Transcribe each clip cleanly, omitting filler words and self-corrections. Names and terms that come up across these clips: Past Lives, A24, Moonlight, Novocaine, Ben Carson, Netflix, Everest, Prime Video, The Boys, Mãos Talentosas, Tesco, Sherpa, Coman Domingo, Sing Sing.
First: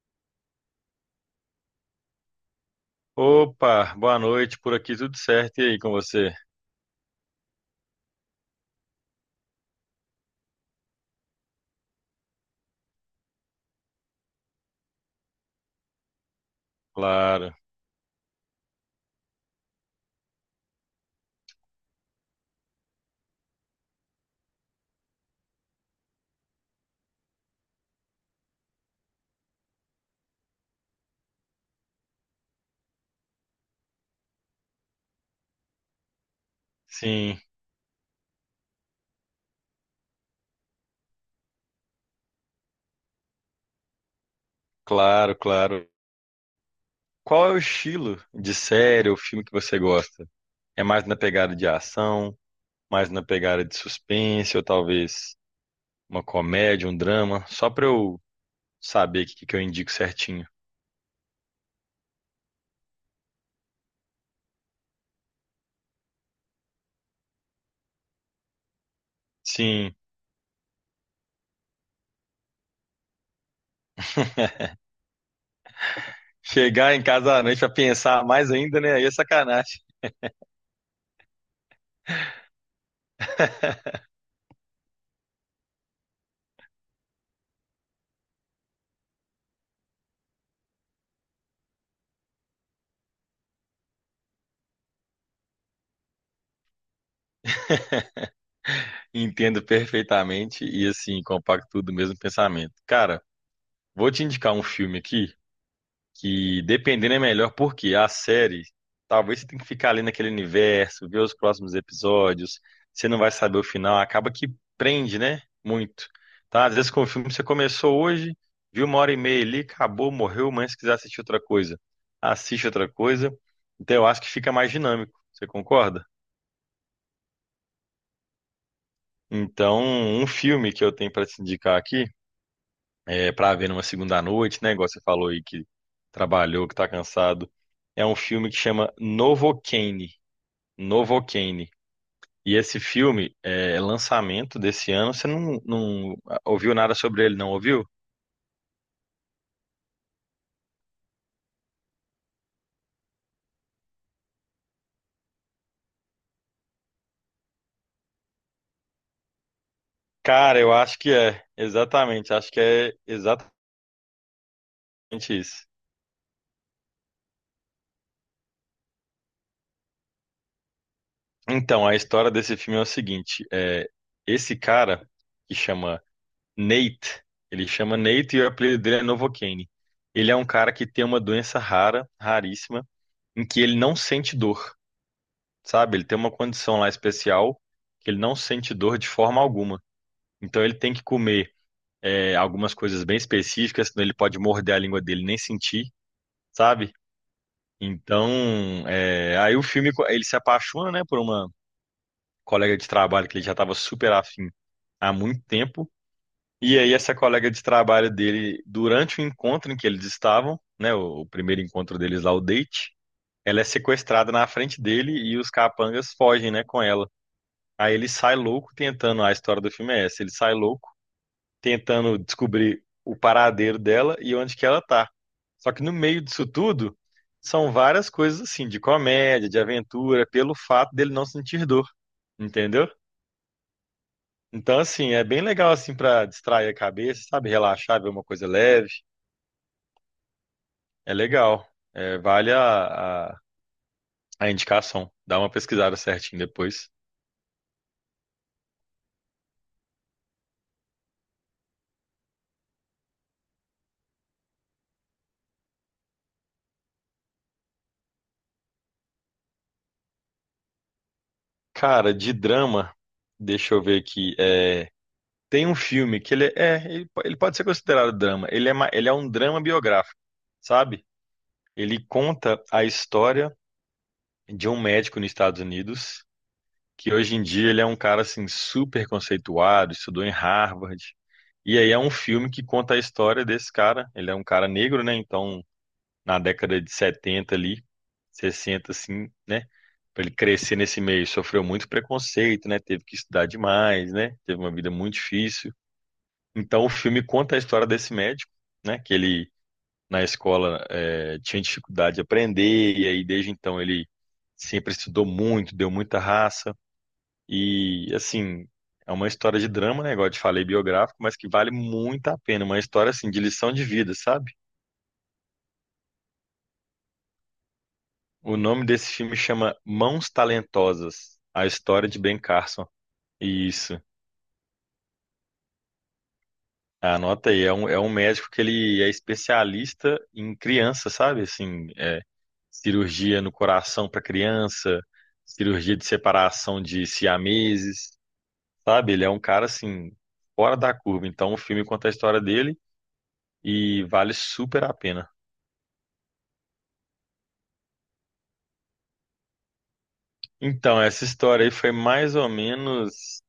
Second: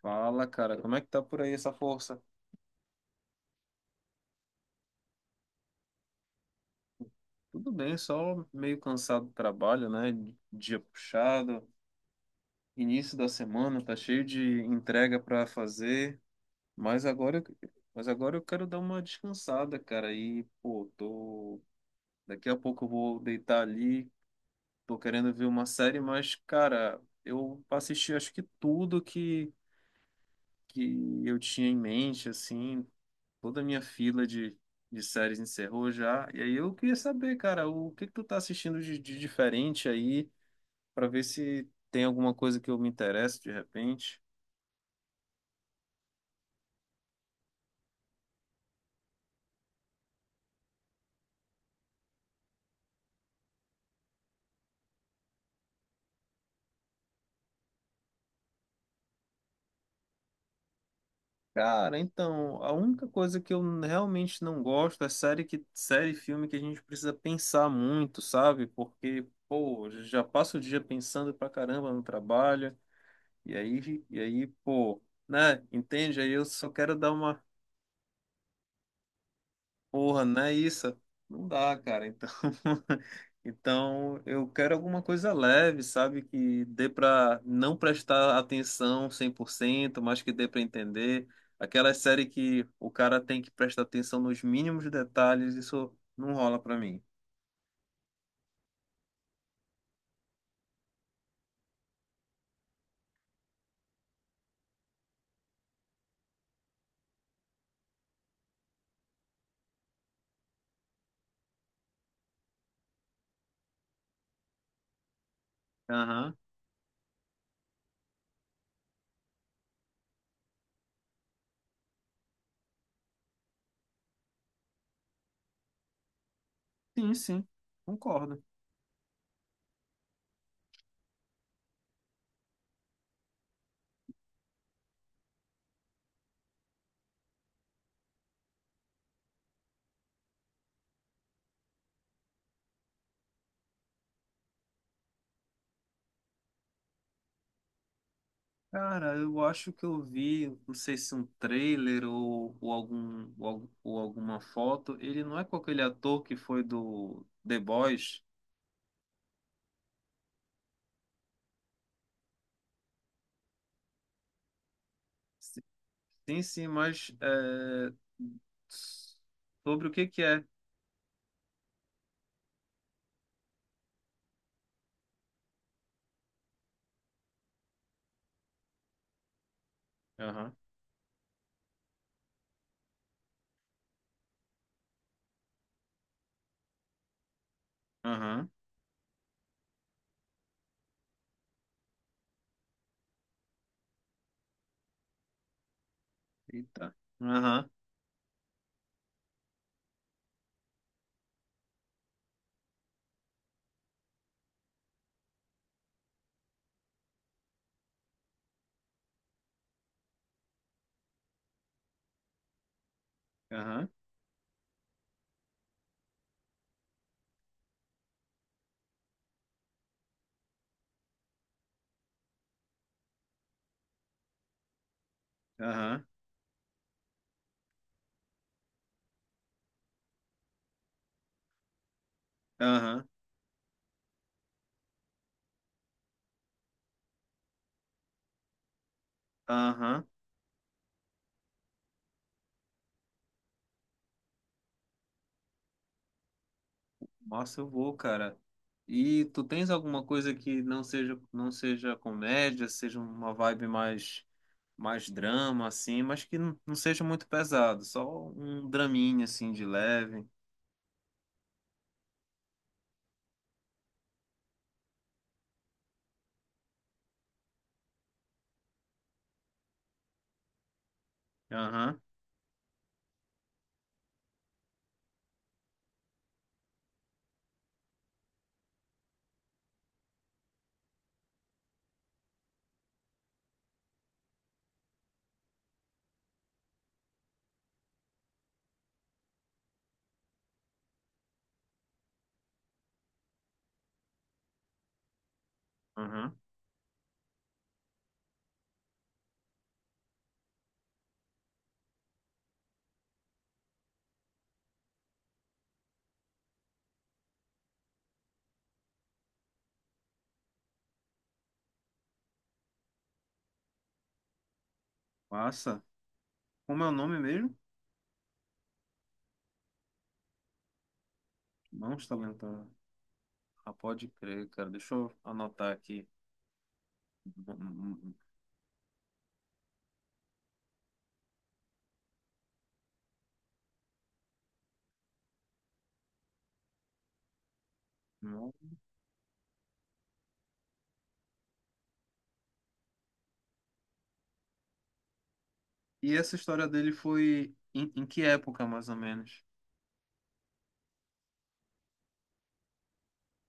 Fala, cara, como é que tá por aí essa força? Opa, boa noite, por aqui tudo certo, e aí com você? Tudo bem, só meio cansado do trabalho, né? Dia puxado, início da semana, tá cheio de entrega pra fazer, mas agora, Claro, mas agora eu quero dar uma descansada, cara. E, pô, tô... Daqui a pouco eu vou deitar ali, tô querendo ver uma série, mas, cara, eu assisti acho que que eu tinha em mente, assim, toda a minha fila de séries encerrou já. E aí eu queria saber, sim, cara, o que que tu tá assistindo de diferente aí, pra ver se tem alguma coisa que eu me interesso de repente. claro, claro. Qual é o estilo de série ou filme que você gosta? É mais na pegada de ação, mais na pegada de suspense, ou talvez uma comédia, um drama, só pra eu saber o que que eu indico certinho. Cara, então, a única coisa que eu realmente não gosto é série e filme que a gente precisa pensar muito, sabe? Porque, pô, Sim, já passa o dia pensando pra caramba no trabalho. E aí, pô, né? Entende? Aí eu só chegar quero em dar casa à uma... noite pra pensar mais ainda, né? Aí é sacanagem. Porra, não é isso? Não dá, cara. Então, então eu quero alguma coisa leve, sabe? Que dê pra não prestar atenção 100%, mas que dê pra entender. Aquela série que o cara tem que prestar atenção nos mínimos detalhes, isso não rola pra mim. Entendo perfeitamente e assim, compacto tudo o mesmo pensamento. Cara, vou te indicar um filme aqui que dependendo é melhor, porque a série, talvez você tenha que ficar ali naquele universo, ver os próximos episódios, você não vai saber o final, acaba que prende, né? Muito. Aham. Tá? Às vezes com o filme você começou hoje, viu uma hora e meia ali, acabou, morreu, mas se quiser assistir outra coisa, assiste outra coisa. Então eu acho que fica mais dinâmico, você concorda? Sim, sim. Concordo. Então, um filme que eu tenho para te indicar aqui para ver numa segunda noite, né? Igual você falou aí que trabalhou, que tá cansado. É um filme que chama Novocaine. Novocaine. E esse filme é lançamento desse ano. Você não ouviu nada sobre ele, não ouviu? Cara, eu acho que eu vi, não sei se um trailer ou algum, ou alguma foto. Ele não é com aquele ator que foi do The Boys? Cara, eu acho que é. Exatamente. Acho que é exatamente isso. Sim, sim, mas é, sobre o que que é? Então, a história desse filme é o seguinte: esse cara que chama Nate, ele chama Nate e o apelido dele é Novocaine. Ele é um Aham, cara que tem uma doença rara, raríssima em que ele não sente dor, sabe? Ele tem uma condição lá especial que ele não aham, sente dor de forma alguma. Então ele tem que comer algumas coisas bem específicas, senão ele pode morder a língua dele e nem sentir, sabe? eita, aham, Então, aí o filme ele se apaixona, né, por uma colega de trabalho que ele já estava super afim há muito tempo. E aí essa colega de trabalho dele, durante o encontro em que eles estavam, né, o primeiro encontro deles lá, o date, ela é aham, sequestrada na frente dele e os capangas fogem, né, com ela. Aí ele sai louco tentando, a história do filme é essa, ele sai louco tentando descobrir o paradeiro dela e onde que ela tá. Só que no aham, meio disso tudo, são várias coisas assim, de comédia, de aventura, pelo fato dele não sentir dor, entendeu? aham, Então assim, é bem legal assim pra distrair a cabeça, sabe, relaxar, ver uma coisa leve, aham. é legal. É, vale a indicação. Dá uma pesquisada certinho depois. Nossa, eu vou, cara. E tu tens alguma coisa que não seja comédia, seja uma vibe mais drama assim, mas que não seja muito pesado, só um draminha assim de leve. Cara, de drama, deixa eu ver aqui, é... Tem um filme que ele pode ser considerado drama. Ele é um drama biográfico, sabe? Aham, Ele conta a história de um médico nos Estados Unidos, que hoje em dia ele é um cara assim super conceituado, estudou em Harvard. E aí é um filme que conta a história desse cara. Ele é um cara negro, né? Então, na década de 70 ali, 60 assim, né? Pra ele crescer nesse meio, sofreu muito preconceito, né? Teve que estudar demais, né? Teve uma vida muito difícil. aham. Então o filme conta a história desse médico, né? Que ele na escola tinha dificuldade de aprender, e aí desde então ele sempre estudou muito, deu muita raça, e assim, é uma história de drama, né? Igual eu te falei, biográfico, mas que vale muito a pena. Uma história assim de lição de vida, sabe? Massa. Como é o nome mesmo? O nome desse filme chama Mãos Talentosas, a Não História está de Ben lento. Carson. Ah, Isso. pode crer, cara. Deixa eu anotar aqui. Anota aí, é um médico que ele é especialista em criança, sabe? Assim, cirurgia no coração para criança, cirurgia de separação de siameses, sabe? Ele é um cara assim fora da curva. Então o filme conta a história dele e vale super a pena. E essa história dele foi em que época, mais ou menos? Então essa história aí foi mais ou menos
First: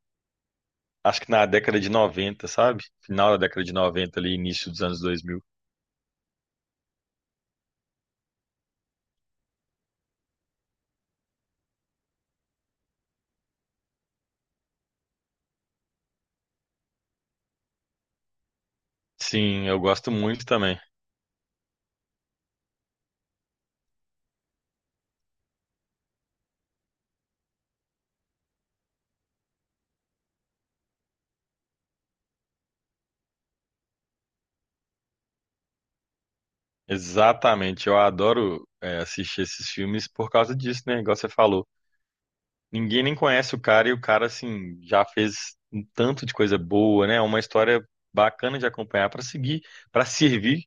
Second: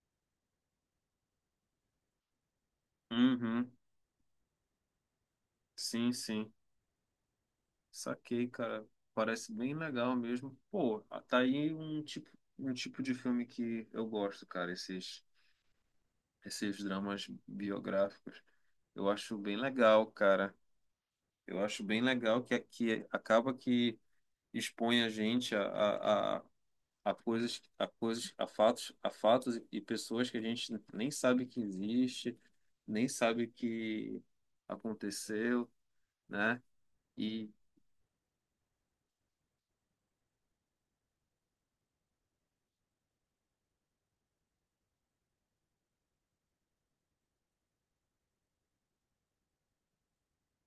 acho que na década de 90, sabe? Final da década Uhum. de 90 ali, início dos anos 2000. Sim, sim. Saquei, cara. Parece bem legal mesmo. Pô, tá aí um tipo, um tipo de filme que eu gosto, cara. Esses dramas biográficos. Eu acho bem Sim, eu legal, gosto muito cara. também. Eu acho bem legal que acaba que expõe a gente a a coisas, a fatos e pessoas que a gente nem sabe que existe, nem sabe que aconteceu, né? E Exatamente, eu adoro assistir esses filmes por causa disso, né? Igual você falou. Ninguém nem conhece o cara e o cara, assim, já fez um tanto de coisa boa, né? É uma história bacana de acompanhar para seguir, para servir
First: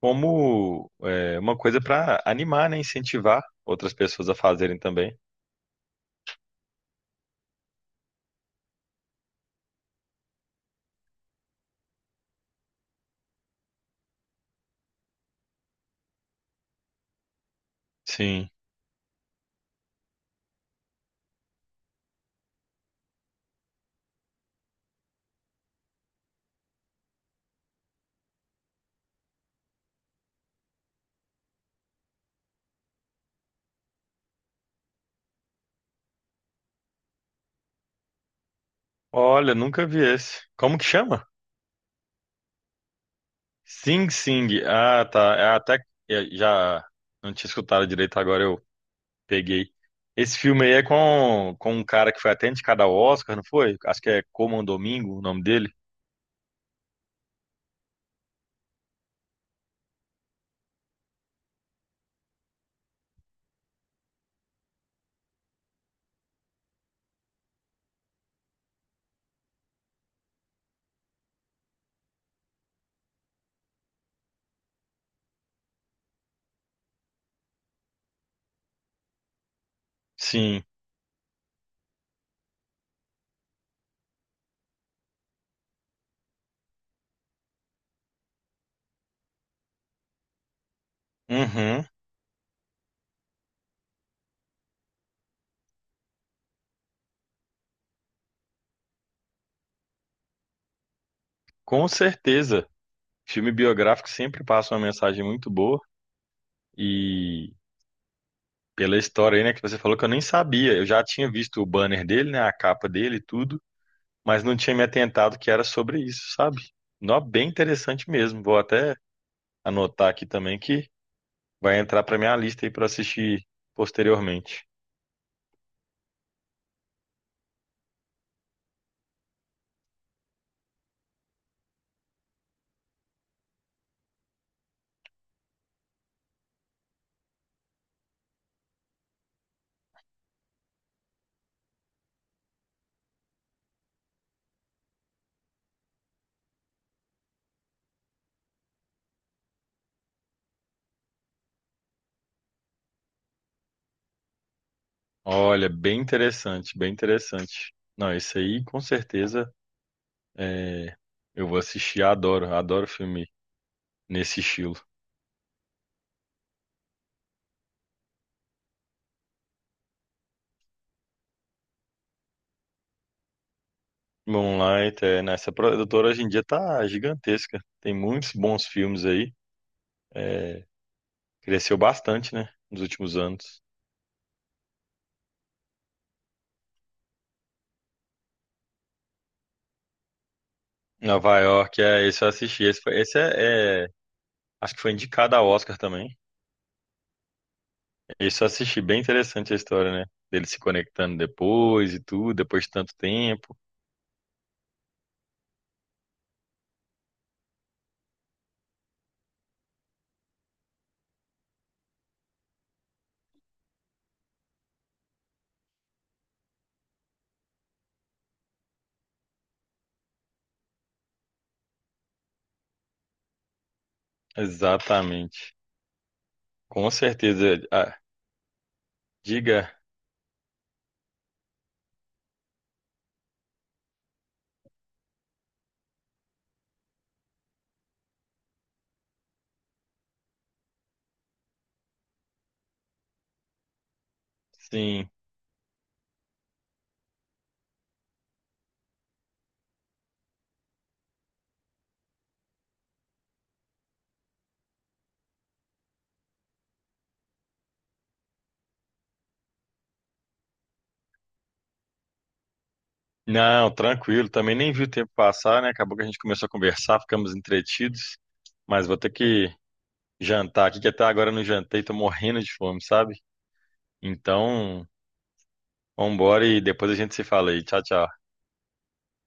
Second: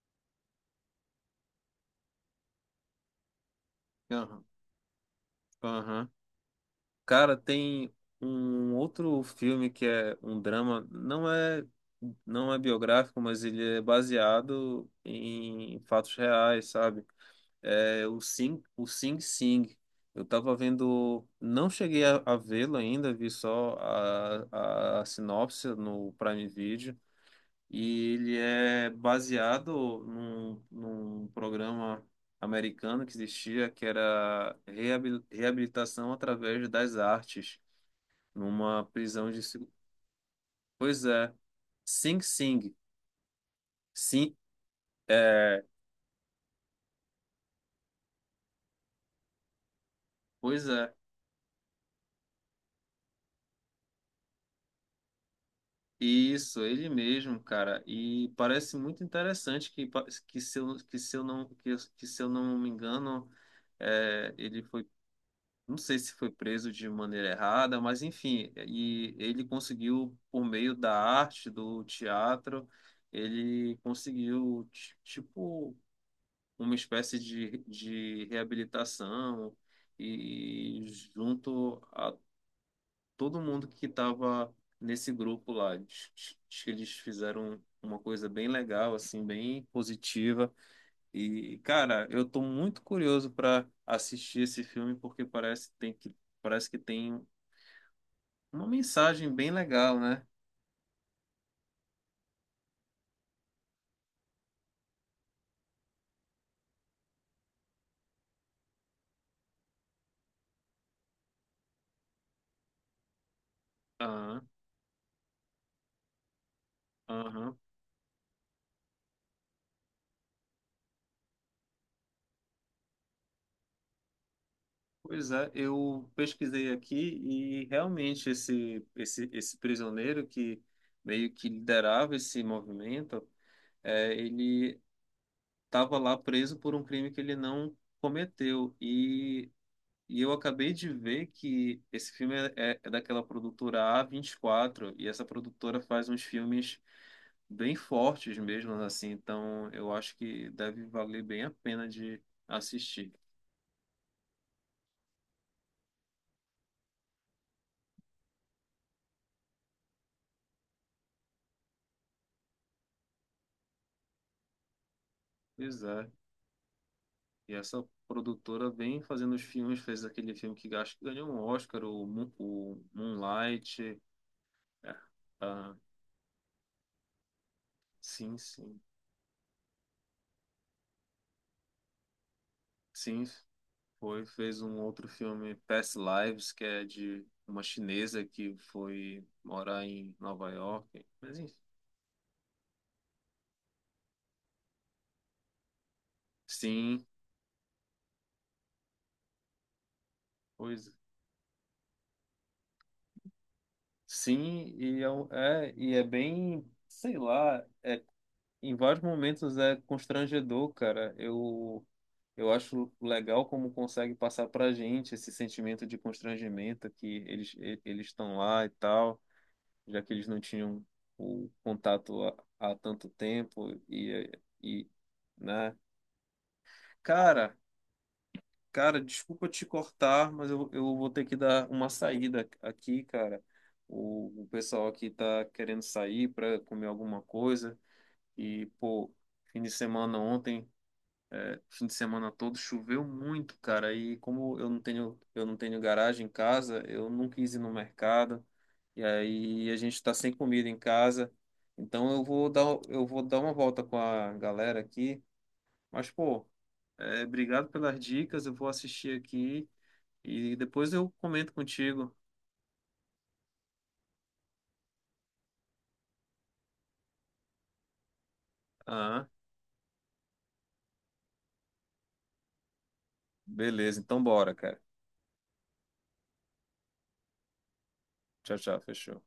como uma coisa para animar, né? Incentivar outras pessoas a aham, fazerem também. aham. Cara, tem um outro filme que é um drama, não é biográfico, mas ele é baseado em fatos reais, sabe? É, o Sim. Sing, o Sing Sing. Eu tava vendo, não cheguei a vê-lo ainda, vi só a sinopse no Prime Video. E ele é baseado num programa americano que existia, que era reabilitação através das artes, numa prisão de... Olha, nunca vi esse. Como que Pois chama? é, Sing Sing. Sing Sim, Sing. Ah, tá. É é, até é, já não tinha escutado direito, agora eu peguei. Esse filme pois aí é é. Com um cara que foi até indicado ao Oscar, não foi? Acho que é Coman Domingo o nome dele. Isso, ele mesmo, cara. E parece muito interessante que, pa- que se eu não, que, eu- que se eu não me engano, é, ele foi, não sei se foi preso de maneira errada, mas enfim, e ele conseguiu, por meio da arte, do teatro, ele conseguiu, tipo, uma espécie de reabilitação Sim. e junto a todo mundo que estava nesse grupo lá. Acho que eles fizeram uma coisa bem legal, assim, bem positiva. E, Uhum. cara, eu tô muito curioso para assistir esse filme porque parece que tem uma mensagem bem legal, né? Com certeza, filme biográfico sempre passa uma mensagem muito boa e pela história aí, né, que você falou que eu nem sabia. Eu já tinha visto o banner dele, né, a capa dele e tudo, mas Aham, não tinha me atentado que era sobre isso, sabe? Nó, bem aham. interessante mesmo. Vou até anotar aqui também que vai entrar para minha lista aí para assistir posteriormente. Pois é, eu pesquisei aqui e realmente esse prisioneiro que meio que liderava esse movimento, é, ele estava lá preso por um crime que ele não cometeu. E eu acabei de ver que esse filme é daquela produtora A24, e quatro, e essa produtora faz uns filmes bem fortes mesmo, assim. Então eu acho que deve valer bem a pena de assistir. Olha, bem interessante, bem interessante. Não, esse aí com certeza é, eu vou assistir, adoro, adoro filme nesse estilo. Pois é. E essa produtora vem fazendo os filmes, fez aquele filme que acho que ganhou um Oscar, o Moonlight. É, Moonlight, é, né? Essa ah, produtora hoje em dia tá gigantesca. Tem muitos sim, bons sim. filmes aí. É, cresceu bastante, né? Nos últimos Sim, anos. foi, fez um outro filme, Past Lives, que é de uma chinesa que foi morar em Nova York. Mas Nova enfim. York, é, esse eu assisti. Esse acho que foi indicado ao Oscar também. Sim, Esse eu assisti, bem interessante a história, né? Dele se pois. conectando depois e tudo, depois de tanto tempo. Sim, e é bem, sei lá, é, em vários momentos é constrangedor, cara. Eu acho legal como consegue passar pra gente esse sentimento de constrangimento que eles estão lá e tal. Já que eles não tinham o contato há tanto tempo e, Exatamente. né? Com certeza. Cara, Ah, cara, desculpa te diga, cortar, mas eu vou ter que dar uma saída aqui, cara. O pessoal aqui tá querendo sair para comer alguma coisa e, pô, fim de semana ontem, é, fim de semana todo choveu muito, cara. E como sim. Eu não tenho garagem em casa, eu não quis ir no mercado. E aí a gente está sem comida em casa. Então eu vou dar, eu vou dar uma volta com a galera aqui. Mas, pô, é, obrigado pelas dicas. Eu vou assistir aqui e depois eu comento contigo. Não, tranquilo. Também nem vi o tempo passar, né? Acabou que a gente começou a conversar, ficamos entretidos. Mas vou ter Ah, que jantar aqui, que até agora eu não jantei, tô morrendo de fome, sabe? beleza. Então bora, cara. Então, vambora e depois a gente se fala aí. Tchau, tchau. Tchau, tchau. Fechou.